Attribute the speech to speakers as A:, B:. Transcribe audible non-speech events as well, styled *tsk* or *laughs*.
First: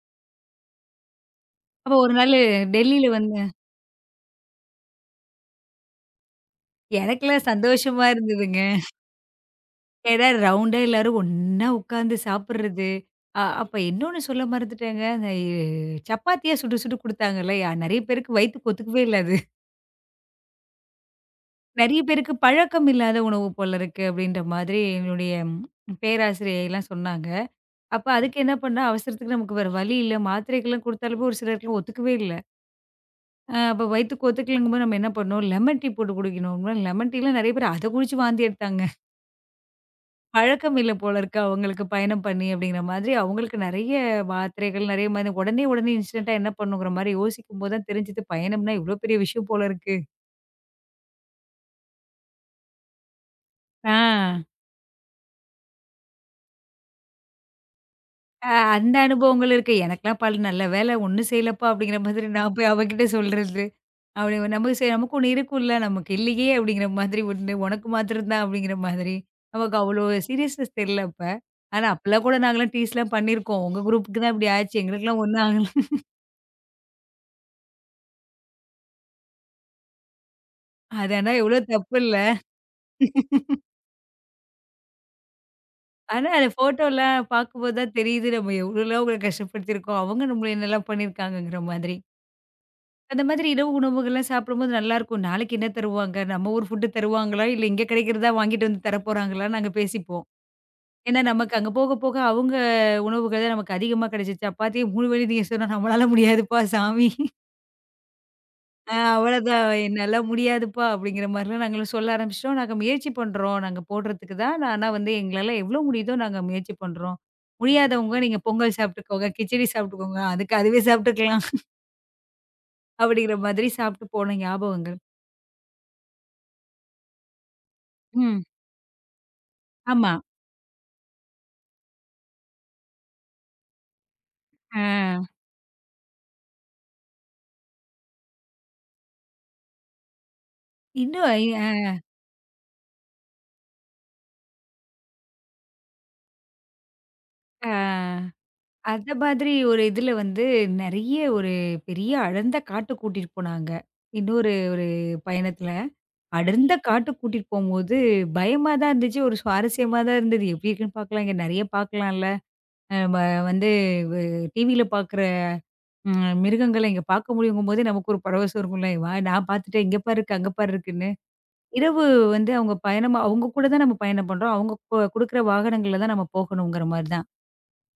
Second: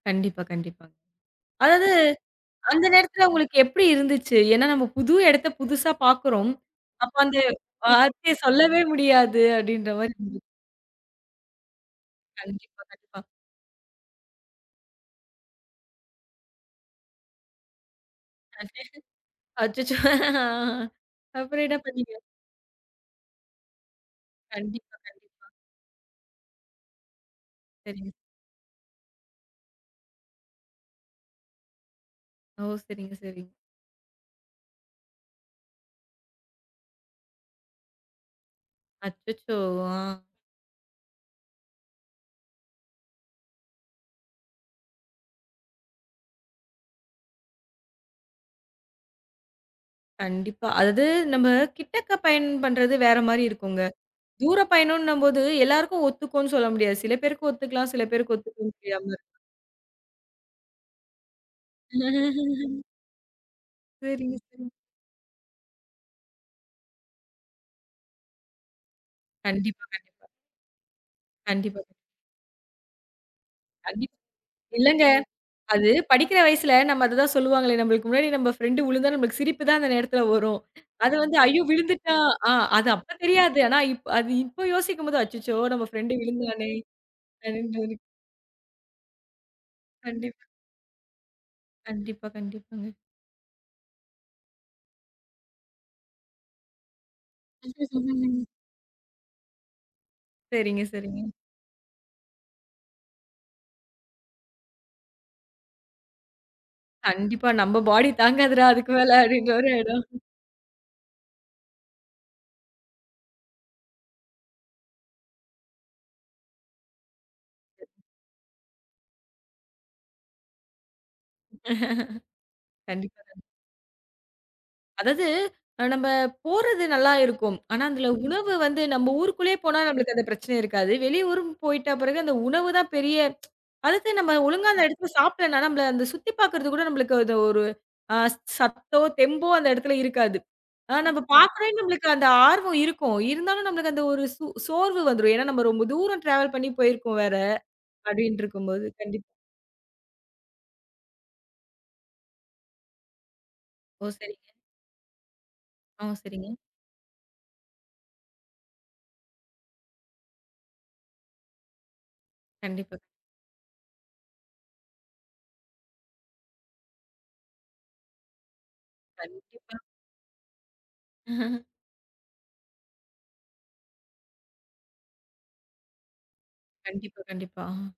A: கண்டிப்பா. கண்டிப்பா. அதாவது,
B: அப்போ ஒரு நாளு
A: அந்த
B: டெல்லில
A: நேரத்துல
B: வந்தேன்
A: உங்களுக்கு எப்படி இருந்துச்சு? ஏன்னா நம்ம புது இடத்த புதுசா பாக்குறோம். அப்போ அந்த
B: எனக்கெல்லாம் சந்தோஷமா
A: வார்த்தைய
B: இருந்ததுங்க.
A: சொல்லவே முடியாது, அப்படின்ற மாதிரி
B: ஏன்னா, ரவுண்டா எல்லாரும் ஒண்ணா உட்காந்து
A: கண்டிப்பா.
B: சாப்பிறது.
A: கண்டிப்பா.
B: அ அப்ப இன்னொன்னு சொல்ல மறந்துட்டேங்க. எ சப்பாத்தியா சுட்டு சுட்டு குடுத்தாங்கல்ல. நிறைய பேருக்கு வயித்துக்கு ஒத்துக்கவே இல்ல அது.
A: *unintelligible* அச்சச்சோ! ஆ. அப்புறம் என்ன
B: நிறைய
A: பண்ணீங்க?
B: பேருக்கு பழக்கம் இல்லாத உணவு போல இருக்கு அப்படின்ற மாதிரி
A: கண்டிப்பா.
B: எங்களுடய
A: கண்டிப்பா.
B: பேராசிரியை எல்லாம் சொன்னாங்க. அப்ப
A: சரிங்க.
B: அதுக்கு என்ன பண்ண? அவசரத்துக்கு நமக்கு வேற வழி இல்ல. மாத்திரைகள் எல்லாம் கொடுத்தாலும் ஒரு சிலருக்கு ஒத்துக்கவே இல்ல.
A: ஓ! சரிங்க, சரிங்க.
B: அ அப்போ வயித்துக்கு ஒத்துக்கலைங்கம் போது நாம என்ன பண்ணோம். லெமன் டீ போட்டு குடிக்கணும். லெமன் டீலாம் நிறய பேர் அதக் குடிச்சு வாந்தி எடுத்தாங்க. *snorts*
A: அச்சச்சோ! அ.
B: பழக்கம் இல்ல போல இருக்கு அவங்களுக்கு, பயணம் பண்ணி அப்படிங்குற மாதிரி அவங்களுக்கு நெறய மாத்திரைகள். நெறய மருந்து உடனே உடனே இன்ஸ்டன்டா என்ன பண்ணணுன்ற மாதிரி யோசிக்கும் போது தெரிஞ்சுது, பயணம்ன்னா எவ்வளவு பெரிய விஷயம் போல இருக்கு.
A: கண்டிப்பா. அதாது, நம்ம கிட்டக்க பயணம் பண்றது வேற மாரி இருக்கும்ங்க.
B: அ.
A: தூர பயணம்ன்னும் போது, எல்லாருக்கும் ஒத்துக்கும்னு சொல்ல முடியாது. சில பேருக்கு ஒத்துக்கலாம். சில பேருக்கு
B: அ.
A: ஒத்துக்க
B: அந்த
A: முடியாமலும் இருக்கலாம்.
B: அனுபவங்கள் இருக்கு. "எனக்கெல்லாம் பல் நல்ல வேள ஒண்ணும் செய்யலப்பா!" அப்படிங்கற மாதிரி நான் போய்
A: *laughs*
B: அவகிட்ட சொல்றது. அப்படி
A: சரிங்க,
B: அவ
A: சரி.
B: நமக்கு செய்ய நமக்கு ஒண்ணு இருக்கும்ல. நமக்கு இல்லியே! அப்படிங்கற மாதிரி உண்டு உனக்கு மாத்தரம் தான் அப்படிங்கற மாதிரி. நமக்கு
A: கண்டிப்பா.
B: அவ்ளோ
A: கண்டிப்பா.
B: சீரியஸ்நெஸ் தெரியல அப்ப.
A: கண்டிப்பா.
B: ஆனா அப்பலாம் கூட நாங்க எல்லாம் டீஸ்லாம் பண்ணிருக்கோம். உங்க
A: கண்டிப்
B: குரூப்க்குதான் இப்டி ஆச்சு.
A: இல்லங்க.
B: எங்களுக்கெல்லாம் ஒண்ணும் ஆகல.
A: அது
B: *laughs*
A: படிக்கிற வயசுல நம்ம அத தான் சொல்லுவாங்களே. நம்ளுக்கு முன்னாடி நம்ம ஃப்ரெண்ட் உழுந்தா நமக்குச் சிரிப்பு தான் அந்த நேரத்துல வரும்.
B: அது
A: அது
B: ஆனா,
A: வந்து,
B: எவ்ளோ
A: ஐயோ
B: தப்புல்ல?
A: விழுந்துட்டா. அ அது அப்பத் தெரியாது.
B: *laughs*
A: ஆனா இப் அது இப்போ யோசிக்கும்போது, அச்சச்சோ நம்ம ஃப்ரெண்ட்
B: ஆனா, அ அந்த
A: விழுந்தாளே
B: ஃபோட்டோல்லா பாக்கும்
A: அப்டீன்னு
B: போது தான்
A: தோணும்.
B: தெரியுது நம்ம எவ்ளோலாம் அவங்கள கஷ்டப்படுத்திருக்கோம். அவங்க
A: கண்டிப்பா.
B: நம்மள என்ன எல்லாம் பண்ணிருக்காங்கங்குற மாதிரி.
A: கண்டிப்பா. கண்டிப்பாங்க.
B: அந்த மாதிரி இரவு உணவுகள்லாம் சாப்பிடும் போது நல்லா இருக்கும். நாளைக்கு என்ன தருவாங்க? நம்ம ஊர் ஃபுட்டு தருவாங்களா? இல்ல இங்க கிடைக்குறதா
A: *laughs*
B: வாங்கிட்டு வந்து தரப்போறாங்களான்னு நாங்க பேசிப்போம்.
A: சரிங்க,
B: ஏன்னா
A: சரிங்க.
B: நமக்கு அங்க போகப்போக அவங்க உணவுகள் தான் நமக்கு அதிகமா கிடைச்சுச்சு, சப்பாத்தி 3 வேளயும் திங்க சொன்னா, நம்மால முடியாதுப்பா சாமி.
A: கண்டிப்பா. நம்ம பாடி தாங்காதுடா அதுக்கு
B: அ
A: மேல! அப்படின்ற
B: அவ்வளவுதான்.
A: மாரி ஆய்டும்.
B: என்னால முடியாதுப்பா! அப்படிங்கற மாதிரி நாங்கலாம் சொல்ல ஆரம்பிச்சிட்டோம். நாங்க முயற்சி பண்றோம். நாங்க போடுறதுக்கு தான். ஆனா வந்து எங்களால எவ்வளவு முடியுதோ நாங்க முயற்சி பண்றோம். முடியாதவங்க நீங்க பொங்கல் சாப்பட்டுகோங்க, கிச்சடி சாப்பிட்டுக்கோங்க. அதுக்கு அதுவே சாப்பிட்டுக்கலாம்.
A: *laughs*
B: அப்படிங்குற
A: கண்டிப்பாங்க.
B: மாதிரி சாப்பிட்டு போன ஞாபகங்கள்.
A: அதாவது, நம்ம போறது நல்லா இருக்கும். ஆனா, அதுல
B: ம்.
A: உணவு வந்து நம்ம ஊருக்குள்ளே போனா
B: ஆமா.
A: நம்மளுக்கு அந்த பிரச்சனை இருக்காது. வெளியூருன்னு போயிட்ட பெறகு அந்த உணவு தான் பெரிய *tsk* அதுக்குன்னு நம்ம ஒழுங்கா அந்த இடத்தல
B: ஆ.
A: சாப்பிடலாம். ஆனா நம்மள அந்தச் சுத்தி பாக்குறது கூட நம்மளுக்கு அந்த ஒரு ஒரு ஸ் சத்தோ, தெம்போ அந்த இடத்துல இருக்காது. ஆனா, நம்ம
B: இன்னும் இ
A: பாக்குறேன்ன்னு
B: அ
A: நம்மளுக்கு அந்த ஆர்வம் இருக்கும். இருந்தாலும் நமக்கு அந்த ஒரு சு சோர்வு வந்துரும். ஏன்னா நம்ம ரொம்ப தூரம் டிராவல் பண்ணி போயிருக்கோம் வேற.
B: அ.
A: அப்படின்னு இருக்கும்போது,
B: அந்த
A: கண்டிப்
B: மாதிரி ஒரு இதுல வந்து நெறய ஒரு பெரிய அடர்ந்த காட்டுக் கூட்டிட்டு போனாங்க.
A: ஓ. சரிங்க.
B: இன்னொரு ஒரு பயணத்துல.
A: அ. சரிங்க.
B: அடர்ந்த காட்டுக் கூட்டிட்டு போம்போது பயமாதான் இருந்துச்சு. ஒரு சுவாரஸ்யமா தான் இருந்தது. எப்படி இருக்கும்னு பாக்கலாம். நெறய பாக்கலாம்ல.
A: கண்டிப்பா.
B: வ வந்து வ் டிவில பாக்குற ம் மிருகங்கள இங்க பாக்க முடியுங்கும் போதே நமக்கு ஒரு பரவசம் இருக்கும்ல. நான்
A: கண்டிப்பா.
B: பாத்துட்டேன், இங்க பாரு இருக்கு, அங்க பாரு இருக்குன்னு.
A: *laughs*
B: இரவு வந்து அவங்க பயணம் அவங்க கூட தான் நம்ம பயணம் பண்றோம். அவங்க கு குடுக்குற வாகனங்கள்ல தான் நாம போகணும்ங்கிற மாரி
A: கண்டிப்பா.
B: தான்.
A: கண்டிப்பா. அ.